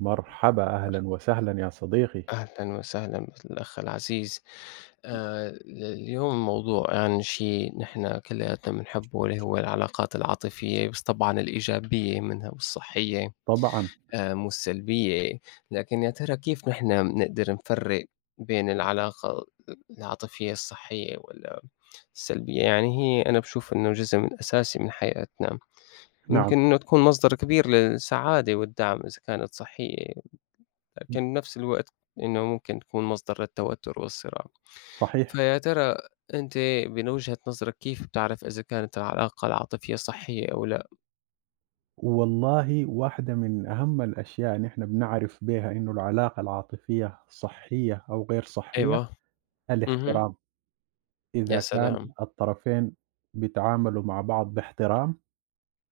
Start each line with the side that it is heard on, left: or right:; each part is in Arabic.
right: مرحبا، أهلًا وسهلًا يا صديقي.
left: أهلًا وسهلًا بالأخ العزيز. ال اليوم موضوع يعني شيء نحن كلياتنا بنحبه اللي هو العلاقات العاطفية، بس طبعًا الإيجابية منها والصحية،
right: طبعًا،
left: مو السلبية. لكن يا ترى كيف نحن بنقدر نفرّق بين العلاقة العاطفية الصحية والّا السلبية؟ يعني هي أنا باشوف إنه جزء من أساسي من حياتنا،
right: نعم،
left: يمكن إنه تكون مصدر كبير للسعادة والدعم إذا كانت صحية. لكن بنفس الوقت إنه ممكن تكون مصدر للتوتر والصراع.
right: صحيح.
left: فيا ترى أنتِ من وجهة نظرك كيف بتعرف إذا كانت العلاقة العاطفية صحية أو لأ؟
right: والله واحدة من أهم الأشياء نحن بنعرف بيها إنه العلاقة العاطفية صحية أو غير صحية،
left: أيوه. اهم.
right: الاحترام.
left: يا
right: إذا كان
left: سلام!
right: الطرفين بيتعاملوا مع بعض باحترام،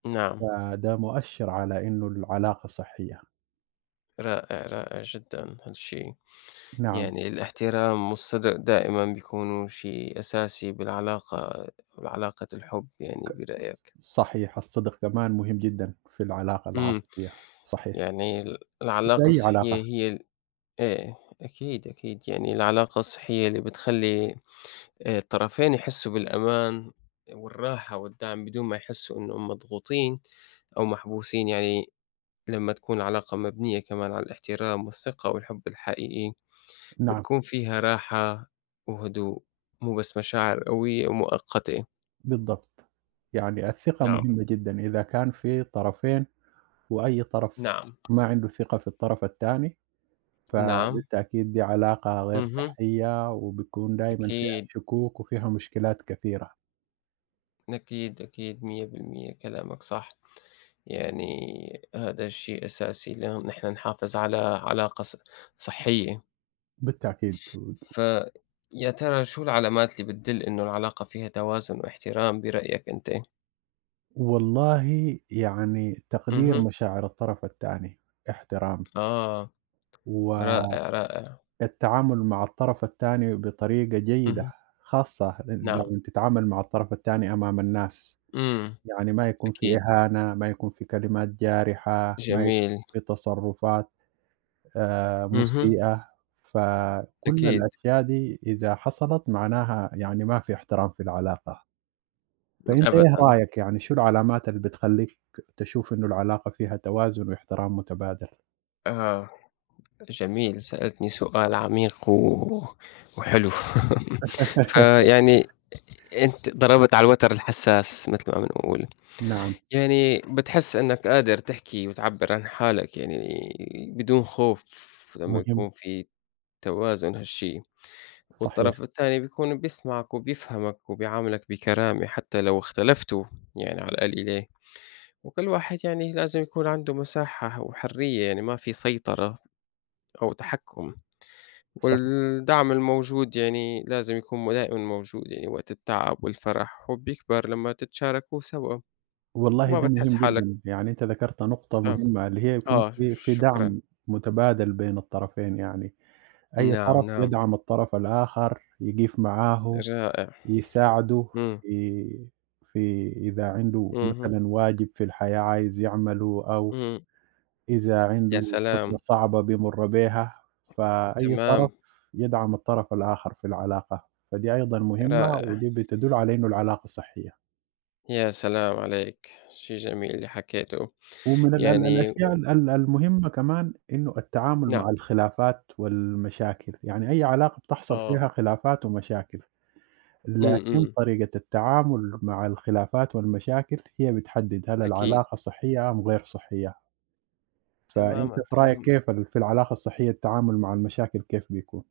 left: نعم.
right: فده مؤشر على إنه العلاقة صحية.
left: رائع، رائع جدًا هالشي.
right: نعم،
left: يعني الاحترام والصدق دائمًا بيكونوا شي أساسي بالعلاقة الحب يعني برأيك.
right: صحيح، الصدق كمان مهم جدًا في العلاقة
left: إمم.
right: العاطفية، صحيح،
left: يعني
right: وفي
left: العلاقة
right: أي
left: الصحية
right: علاقة،
left: هي إيه، أكيد، أكيد. يعني العلاقة الصحية اللي بتخلّي الطرفين يحسّوا بالأمان والراحة والدعم بدون ما يحسّوا إنّهم مضغوطين أو محبوسين، يعني لمّا تكون العلاقة مبنية كمان على الاحترام والثقة والحب الحقيقي،
right: نعم.
left: بتكون فيها راحة وهدوء، مو بس مشاعر قوية ومؤقتة.
right: بالضبط. يعني الثقة
left: نعم،
right: مهمة جدًا، إذا كان في طرفين وأي طرف
left: نعم،
right: ما عنده ثقة في الطرف التاني،
left: نعم،
right: فبالتأكيد دي علاقة غير
left: اهم،
right: صحية وبتكون دايمًا فيها
left: أكيد،
right: شكوك وفيها مشكلات كثيرة،
left: أكيد، أكيد 100% كلامك صح. يعني هذا شيء أساسي لن نحن نحافظ على علاقة صحية.
right: بالتأكيد.
left: فيا ترى شو العلامات اللي بتدل إنه العلاقة فيها توازن واحترام برأيك أنت؟
right: والله يعني تقدير
left: اهم.
right: مشاعر الطرف التاني، احترام،
left: آه،
right: والتعامل
left: رائع، رائع.
right: مع الطرف التاني بطريقة جيدة،
left: اهم.
right: خاصة
left: نعم.
right: لمّا تتعامل مع الطرف التاني أمام الناس.
left: إمم،
right: يعني ما يكون في
left: أكيد.
right: إهانة، ما يكون في كلمات جارحة، ما يكون
left: جميل.
right: في تصرفات
left: اهم.
right: مسيئة، فكل
left: أكيد.
right: الأشياء دي إذا حصلت معناها يعني ما في احترام في العلاقة، فأنت إيه
left: أبدًا.
right: رأيك يعني شو العلامات اللي بتخلّيك تشوف إنه العلاقة فيها توازن واحترام متبادل؟
left: آه، جميل. سألتني سؤال عميق وحلو. فيعني أنت ضربت على الوتر الحساس مثل ما بنقول.
right: نعم،
left: يعني بتحس إنك قادر تحكي وتعبّر عن حالك يعني بدون خوف لمّا
right: مهم،
left: يكون في توازن هالشي،
right: صحيح،
left: والطرف الثاني بيكون بيسمعك وبيفهمك وبيعاملك بكرامة حتى لو اختلفتوا يعني على القليلة، وكل واحد يعني لازم يكون عنده مساحة وحرية يعني ما في سيطرة أو تحكم،
right: صحيح،
left: والدعم الموجود يعني لازم يكون دائما موجود يعني وقت التعب والفرح وبيكبر لما تتشاركوا سوا
right: والله
left: وما
right: ده
left: بتحس
right: مهم
left: حالك.
right: جدًا، يعني أنت ذكرت نقطة
left: آه،
right: مهمة اللي هي يكون
left: آه،
right: في
left: شكرًا.
right: دعم متبادل بين الطرفين يعني. أي طرف
left: نعم، نعم،
right: يدعم الطرف الآخر، يقف معاه،
left: رائع.
right: يساعده
left: إمم،
right: في إذا عنده
left: اهم،
right: مثلًا واجب في الحياة عايز يعمله أو
left: إمم،
right: إذا
left: يا
right: عنده فترة
left: سلام!
right: صعبة بيمُر بيها، فأي طرف
left: تمام،
right: يدعم الطرف الآخر في العلاقة، فدي أيضًا مهمة
left: رائع.
right: ودي بتدل على إنه العلاقة صحية.
left: يا سلام عليك، شي جميل اللي حكيته.
right: ومن ال ال
left: يعني
right: الأشياء ال ال المهمة كمان إنه التعامل
left: نعم،
right: مع الخلافات والمشاكل، يعني أي علاقة بتحصل
left: آه،
right: فيها خلافات ومشاكل.
left: إمم،
right: لكن
left: إمم،
right: طريقة التعامل مع الخلافات والمشاكل هي بتحدد هل
left: أكيد،
right: العلاقة صحية أم غير صحية، فأنت
left: تمامًا،
right: في رأيك
left: تمامًا،
right: كيف في العلاقة الصحية التعامل مع المشاكل كيف بيكون؟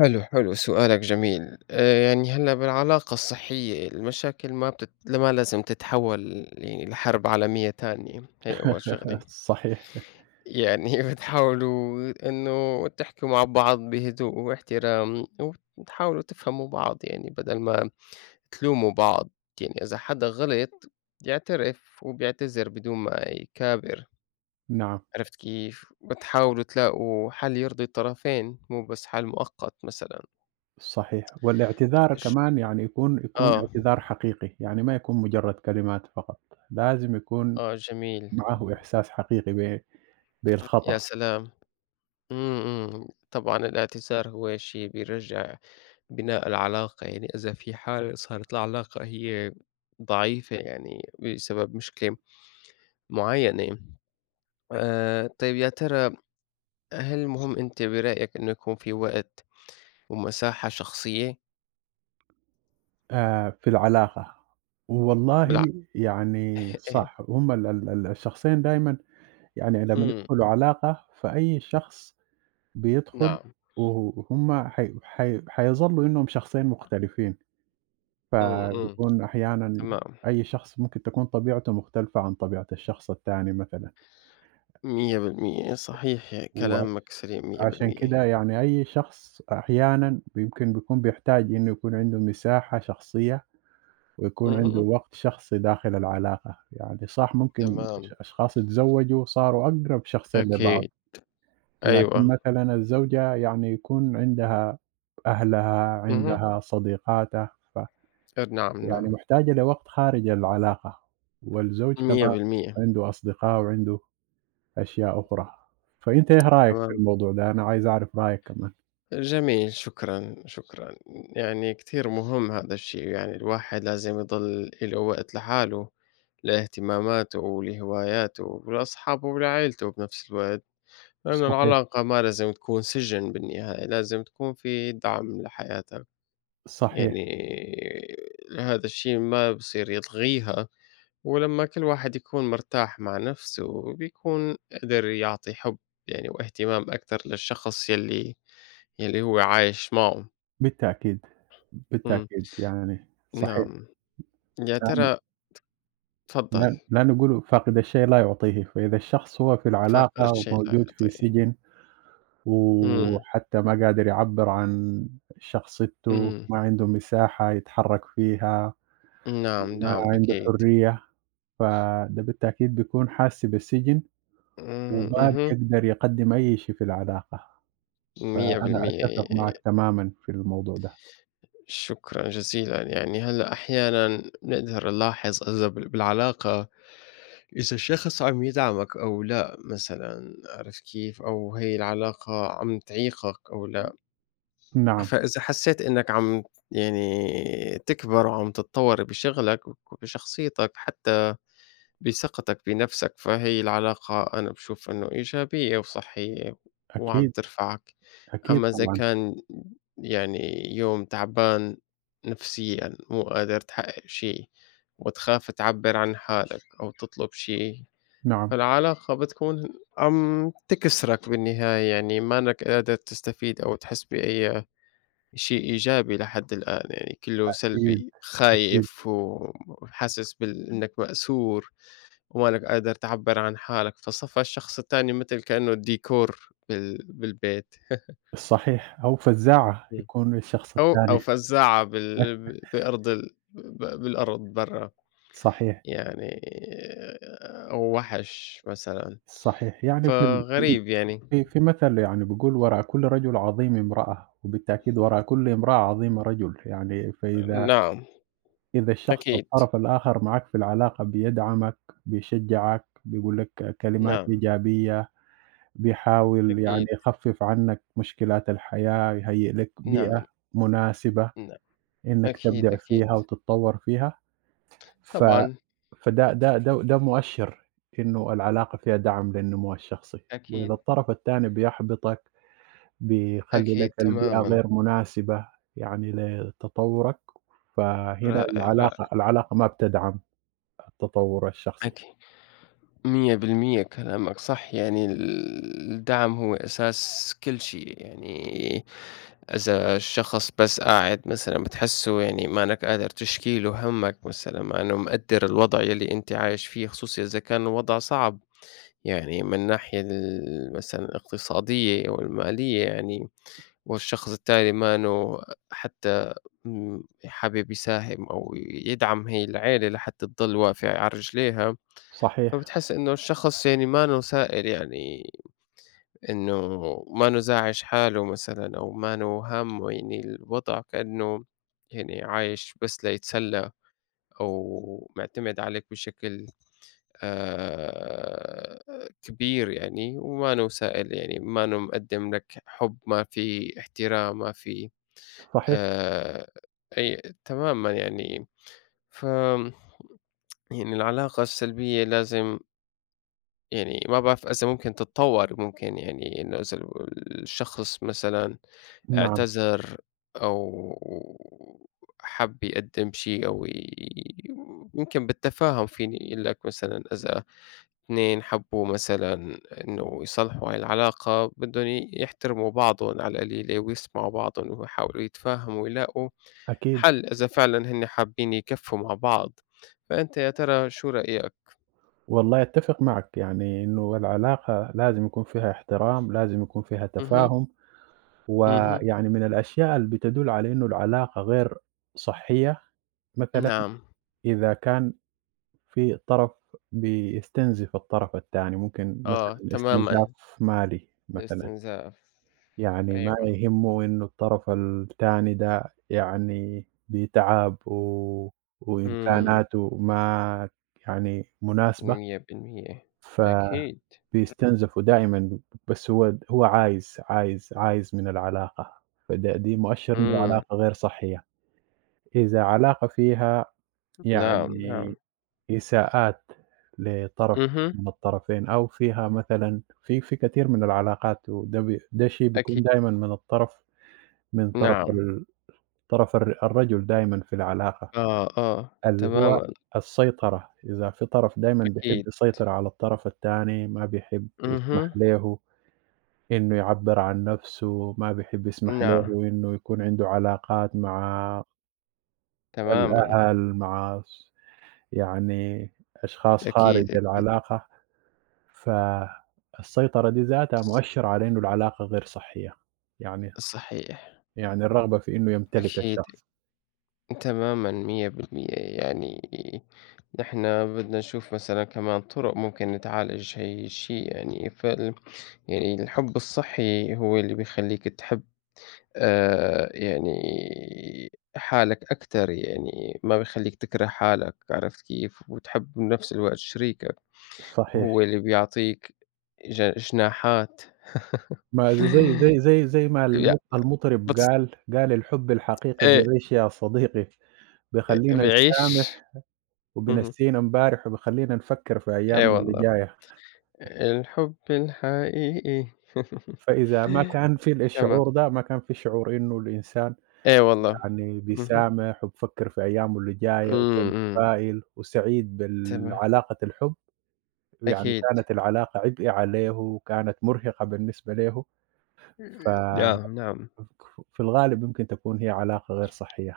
left: حلو، حلو، سؤالك جميل، يعني هلّأ بالعلاقة الصحية المشاكل ما لازم تتحول يعني لحرب عالمية تانية، هي أول شغلة.
right: صحيح،
left: يعني بتحاولوا إنه تحكوا مع بعض بهدوء واحترام وتحاولوا تفهموا بعض يعني بدل ما تلوموا بعض. يعني إذا حدا غلط بيعترف وبيعتذر بدون ما يكابر،
right: نعم،
left: عرفت كيف؟ بتحاولوا تلاقوا حل يرضي الطرفين مو بس حل مؤقت مثلًا.
right: صحيح، والاعتذار
left: ش
right: كمان يعني يكون
left: آه،
right: اعتذار حقيقي، يعني ما يكون مجرد كلمات فقط، لازم يكون
left: آه جميل،
right: معاه إحساس حقيقي
left: يا
right: بالخطأ
left: سلام! إمم، إمم، طبعًا الاعتذار هو شي بيرجّع بناء العلاقة، يعني إذا في حالة صارت العلاقة هي ضعيفة يعني بسبب مشكلة معيّنة. طيب يا ترى هل مهم أنت برأيك إنه يكون في وقت ومساحة شخصية؟
right: في العلاقة.
left: بالع
right: والله يعني
left: إيه،
right: صح، هم ال ال ال الشخصين دايمًا يعني لمّا
left: إمم،
right: ندخل علاقة، فأي شخص بيدخل
left: نعم،
right: هُم حي حي حيظلّوا إنهم شخصين مختلفين،
left: إمم، إمم،
right: فبيكون أحيانًا
left: تمام،
right: أي شخص ممكن تكون طبيعته مختلفة عن طبيعة الشخص التاني مثلًا،
left: 100% صحيح
right: وعش
left: كلامك سليم
right: عشان
left: 100%.
right: كده يعني أي شخص أحيانًا يمكن بيكون بيحتاج إنه يكون عنده مساحة شخصية، ويكون عنده
left: اهم،
right: وقت شخصي داخل العلاقة، يعني صح ممكن
left: تمام،
right: أشخاص اتزوجوا صاروا أقرب شخصين لبعض.
left: أكيد،
right: لكن
left: أيوه،
right: مثلًا الزوجة يعني يكون عندها أهلها،
left: اهم،
right: عندها صديقاتها،
left: نعم،
right: فيعني
left: نعم،
right: محتاجة لوقت خارج العلاقة، والزوج كمان
left: 100%.
right: عنده أصدقاء وعنده أشياء أخرى. فأنت إيه رأيك في
left: تمام،
right: الموضوع ده؟ أنا عايز أعرف رأيك كمان.
left: جميل شكرًا، شكرًا. يعني كتير مهم هذا الشيء، يعني الواحد لازم يضل له وقت لحاله، لاهتماماته ولهواياته ولأصحابه ولعيلته بنفس الوقت. لأنه
right: صحيح،
left: العلاقة ما لازم تكون سجن بالنهاية، لازم تكون في دعم لحياتك.
right: صحيح،
left: يعني هذا الشيء ما بصير يلغيها، ولمّا كل واحد يكون مرتاح مع نفسه بيكون قدر يعطي حب يعني واهتمام أكتر للشخص يلّي يلّي هو عايش معه.
right: بالتأكيد،
left: إمم،
right: بالتأكيد يعني صحيح،
left: نعم، يا
right: لأنه
left: ترى تفضّل،
right: لأنه بيقولوا فاقد الشيء لا يعطيه، فإذا الشخص هو في
left: فاقد
right: العلاقة
left: الشيء لا
right: وموجود في
left: يعطيه.
right: سجن
left: إمم،
right: وحتى ما قادر يعبّر عن شخصيته،
left: إمم،
right: ما عنده مساحة يتحرّك فيها،
left: نعم،
right: ما
left: نعم،
right: عنده
left: أكيد،
right: حرية، فده بالتأكيد بيكون حاسّ بالسجن
left: إمم،
right: وما
left: اهم،
right: بيقدر يقدّم أي شيء في العلاقة، فأنا
left: 100%.
right: أتّفق معك تمامًا في الموضوع ده.
left: شكرًا جزيلًا. يعني هلأ أحيانًا نقدر نلاحظ إذا بالعلاقة إذا الشخص عم يدعمك أو لأ مثلًا، عرفت كيف؟ أو هي العلاقة عم تعيقك أو لأ.
right: نعم،
left: فإذا حسيت إنك عم يعني تكبر وعم تتطور بشغلك وبشخصيتك حتى بثقتك بنفسك، فهي العلاقة أنا باشوف إنه إيجابية وصحية وعم
right: أكيد،
left: ترفعك.
right: أكيد
left: أمّا إذا
right: طبعًا،
left: كان يعني يوم تعبان نفسيًا، مو قادر تحقق شي وتخاف تعبّر عن حالك أو تطلب شي،
right: نعم،
left: فالعلاقة بتكون عم تكسرك بالنهاية، يعني مانك قادر تستفيد أو تحس بأي شي إيجابي لحد الآن، يعني كلّه
right: أكيد،
left: سلبي،
right: أكيد،
left: خايف وحاسس بال إنك مأسور. ومالك قادر تعبّر عن حالك، فصفى الشخص التاني متل كإنه ديكور بالبيت.
right: صحيح، أو فزاعة
left: إمم.
right: يكون الشخص
left: أو
right: التاني،
left: فزّاعة بال ب بأرض ال ب بالأرض برّا،
right: صحيح،
left: يعني أو وحش مثلًا،
right: صحيح، يعني
left: فغريب يعني.
right: في في مثل يعني بيقول وراء كل رجل عظيم امرأة، وبالتأكيد وراء كل امرأة عظيمة رجل، يعني
left: نعم،
right: إذا الشخص
left: أكيد،
right: الطرف الآخر معاك في العلاقة بيدعمك، بيشجعك، بيقول لك كلمات
left: نعم،
right: إيجابية، بيحاول يعني
left: أكيد،
right: يخفف عنك مشكلات الحياة، يهيئ لك بيئة
left: نعم،
right: مناسبة
left: نعم،
right: إنك
left: أكيد،
right: تبدع فيها
left: أكيد،
right: وتتطور فيها، ف
left: طبعًا،
right: فده ده ده ده مؤشر إنه العلاقة فيها دعم للنمو الشخصي، وإذا
left: أكيد،
right: الطرف التاني بيحبطك بيخلّي
left: أكيد،
right: لك البيئة
left: تمامًا،
right: غير مناسبة يعني لتطوّرك، فهنا
left: رائع، رائع،
right: العلاقة ما بتدعم التطوّر الشخصي.
left: أكي 100% كلامك صح. يعني الدعم هو أساس كل شيء. يعني إذا الشخص بس قاعد مثلًا بتحسّه يعني مانك قادر تشكي له همّك مثلًا، مع إنه مقدّر الوضع يلّي أنت عايش فيه، خصوصي إذا كان الوضع صعب، يعني من الناحية مثلًا الاقتصادية أو المالية يعني، والشخص التاني مانه حتى م حابب يساهم أو يدعم هي العيلة لحتى تضل واقفة على رجليها.
right: صحيح،
left: فبتحس إنه الشخص يعني مانو سائل، يعني إنه مانو زاعِج حاله مثلًا أو مانو هامّه، يعني الوضع كإنه يعني عايش بس ليتسلّى أو مُعتمد عليك بشكل آآ كبير يعني، ومانو سائل يعني مانو مقدّم لك حُب، ما في احترام، ما في
right: صحيح،
left: آآ أي تمامًا يعني. ف يعني العلاقة السلبية لازم يعني ما باعرف إذا ممكن تتطور، ممكن يعني إنه إذا الشخص مثلًا
right: نعم،
left: اعتذر أو حَب يقدّم شي أو ي يمكن بالتفاهم، فيني أقول لك مثلًا إذا اتنين حبّوا مثلًا إنه يصلحوا هاي العلاقة بدّن يحترموا بعضُن على القليلة ويسمعوا بعضُن ويحاولوا يتفاهموا ويلاقوا
right: أكيد.
left: حَل إذا فعلًا هن حابّين يكفّوا مع بعض. فأنت يا ترى شو رأيك؟
right: والله أتّفق معك، يعني إنه العلاقة لازم يكون فيها احترام، لازم يكون فيها
left: اهم،
right: تفاهم،
left: اهم،
right: ويعني من الأشياء اللي بتدُل على إنه العلاقة غير صحّية، مثلًا
left: نعم.
right: إذا كان في طرف بيستنزف الطرف التاني، ممكن
left: آه،
right: مثلًا استنزاف
left: تمامًا،
right: مالي مثلًا.
left: الاستنزاف.
right: يعني ما
left: أيوه،
right: يهمه إنه الطرف التاني ده يعني بتعب و
left: إمم،
right: وإمكاناته ما يعني مناسبة،
left: 100%، أكيد،
right: فبيستنزفوا دائمًا، بس هو هو عايز، عايز، عايز من العلاقة، فده دي مؤشر إن
left: إمم،
right: العلاقة غير صحية. إذا علاقة فيها
left: نعم، نعم،
right: يعني إساءات لطرف
left: اهم،
right: من الطرفين أو فيها مثلًا في في كثير من العلاقات وده بي ده شيء
left: أكيد،
right: بيكون دايمًا من الطرف من طرف
left: نعم،
right: ال طرف الر الرجل دايمًا في العلاقة،
left: آه، آه،
right: اللي هو
left: تمامًا،
right: السيطرة، إذا في طرف دايمًا بيحب
left: أكيد،
right: يسيطر على الطرف التاني، ما بيحب يسمح
left: اهم،
right: له إنه يعبّر عن نفسه، ما بيحب يسمح له
left: نعم،
right: إنه يكون عنده علاقات مع
left: تمامًا،
right: الأهل، مع ص يعني أشخاص خارج
left: أكيد، أكيد،
right: العلاقة، فالسيطرة دي ذاتها
left: ص
right: مؤشر على إنه العلاقة غير صحية، يعني
left: صحيح،
right: يعني الرغبة في إنه يمتلك
left: أكيد،
right: الشخص.
left: تمامًا 100%. يعني إحنا بدنا نشوف مثلًا كمان طرق ممكن نتعالج هي الشيء يعني. يعني الحُب الصحي هو اللي بيخلّيك تحب يعني حالك أكتر، يعني ما بيخلّيك تكره حالك، عرفت كيف؟ وتحب بنفس الوقت شريكك. هو
right: صحيح.
left: اللي بيعطيك جناحات.
right: ما ز زي زي زي زي ما
left: ي
right: المطرب
left: بتص
right: قال، قال: "الحب الحقيقي
left: إيه،
right: بيعيش يا صديقي، بيخلّينا
left: بيعيش.
right: نسامح
left: اهم،
right: وبينسينا امبارح وبيخلّينا نفكّر في
left: إيه
right: أيامنا اللي
left: والله،
right: جاية."
left: الحب الحقيقي.
right: فإذا ما كان في
left: تمام،
right: الشعور ده، ما كان في شعور إنه الإنسان
left: إيه والله،
right: يعني
left: اهم،
right: بيسامح وبيفكّر في أيامه اللي جاية وهو
left: إمم، إمم،
right: متفائل وسعيد
left: تمام،
right: بالعلاقة الحب، يعني
left: أكيد،
right: كانت العلاقة عبء عليه وكانت مرهقة بالنسبة له، ف
left: نعم، نعم.
right: في الغالب يمكن تكون هي علاقة غير صحية.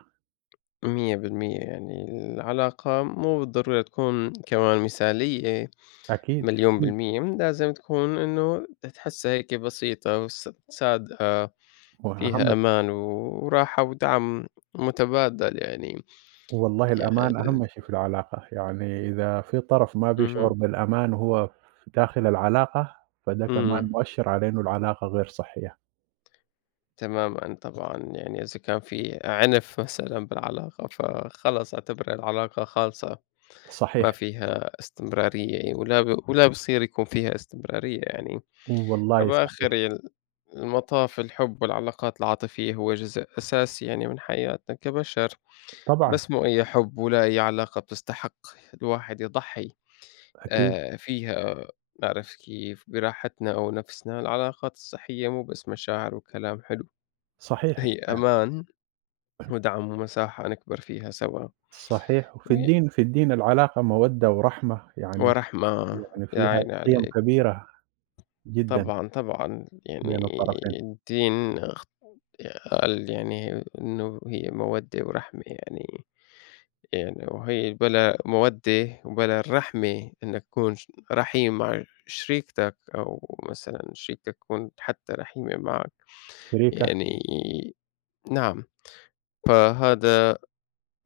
left: 100%. يعني العلاقة مو بالضرورة تكون كمان مثالية
right: أكيد.
left: مليون بالمية، لازم تكون إنه تحسّها هيك بسيطة صادقة،
right: وأهم
left: فيها أمان وراحة ودعم متبادل يعني.
right: والله الأمان
left: ي
right: أهم شي في العلاقة، يعني إذا في طرف ما بيشعر
left: اهم،
right: بالأمان وهو داخل العلاقة، فده كمان
left: إمم،
right: مؤشر على إنه العلاقة غير صحية،
left: تمامًا طبعًا. يعني إذا كان في عنف مثلًا بالعلاقة فخلص اعتبرها العلاقة خالصة، ما
right: صحيح،
left: فيها استمرارية ولا بصير يكون فيها استمرارية يعني.
right: والله
left: فبآخر
right: صحيح،
left: المطاف الحب والعلاقات العاطفية هو جزء أساسي يعني من حياتنا كبشر،
right: طبعًا
left: بس مو أي حب ولا أي علاقة بتستحق الواحد يضحي.
right: أكيد،
left: آه، فيها نعرف كيف براحتنا أو نفسنا، العلاقات الصحية مو بس مشاعر وكلام حلو،
right: صحيح،
left: هي أمان ودعم ومساحة نكبر فيها سوا.
right: صحيح، وفي
left: وي-
right: الدين في الدين العلاقة مودة ورحمة، يعني
left: ورحمة،
right: يعني
left: يا
right: فيها
left: عيني
right: قيم
left: عليك.
right: كبيرة جدًا
left: طبعا طبعا
right: بين
left: يعني
right: الطرفين،
left: الدين قال يعني إنه هي مَوَدّة ورحمة، يعني يعني وهي بلا مَوَدّة وبلا الرحمة إنّك تكون رحيم مع شريكتك أو مثلًا شريكتك تكون حتّى رحيمة معك.
right: شريكة
left: يعني نعم، فهذا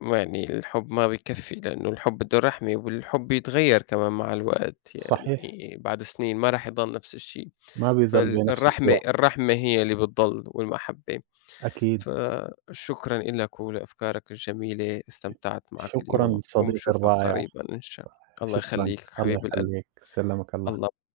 left: يعني الحُب ما بيكفّي، لإنه الحُب بده رحمة، والحُب بيتغيّر كمان مع الوقت،
right: صحيح،
left: يعني بعد سنين ما راح يضل نفس الشي.
right: ما بيزال بنفس
left: فالرحمة،
right: القوى،
left: الرحمة هي اللي بتضل، والمحبة.
right: أكيد،
left: فشكرًا إلك ولأفكارك الجميلة، استمتعت معك
right: شكرًا
left: اليوم
right: صديقي
left: ونشوفك
right: الرائع،
left: قريبًا إن شاء الله. الله
right: شكرًا،
left: يخليك
right: الله
left: حبيب القلب.
right: يخليك، سلّمك الله.
left: الله.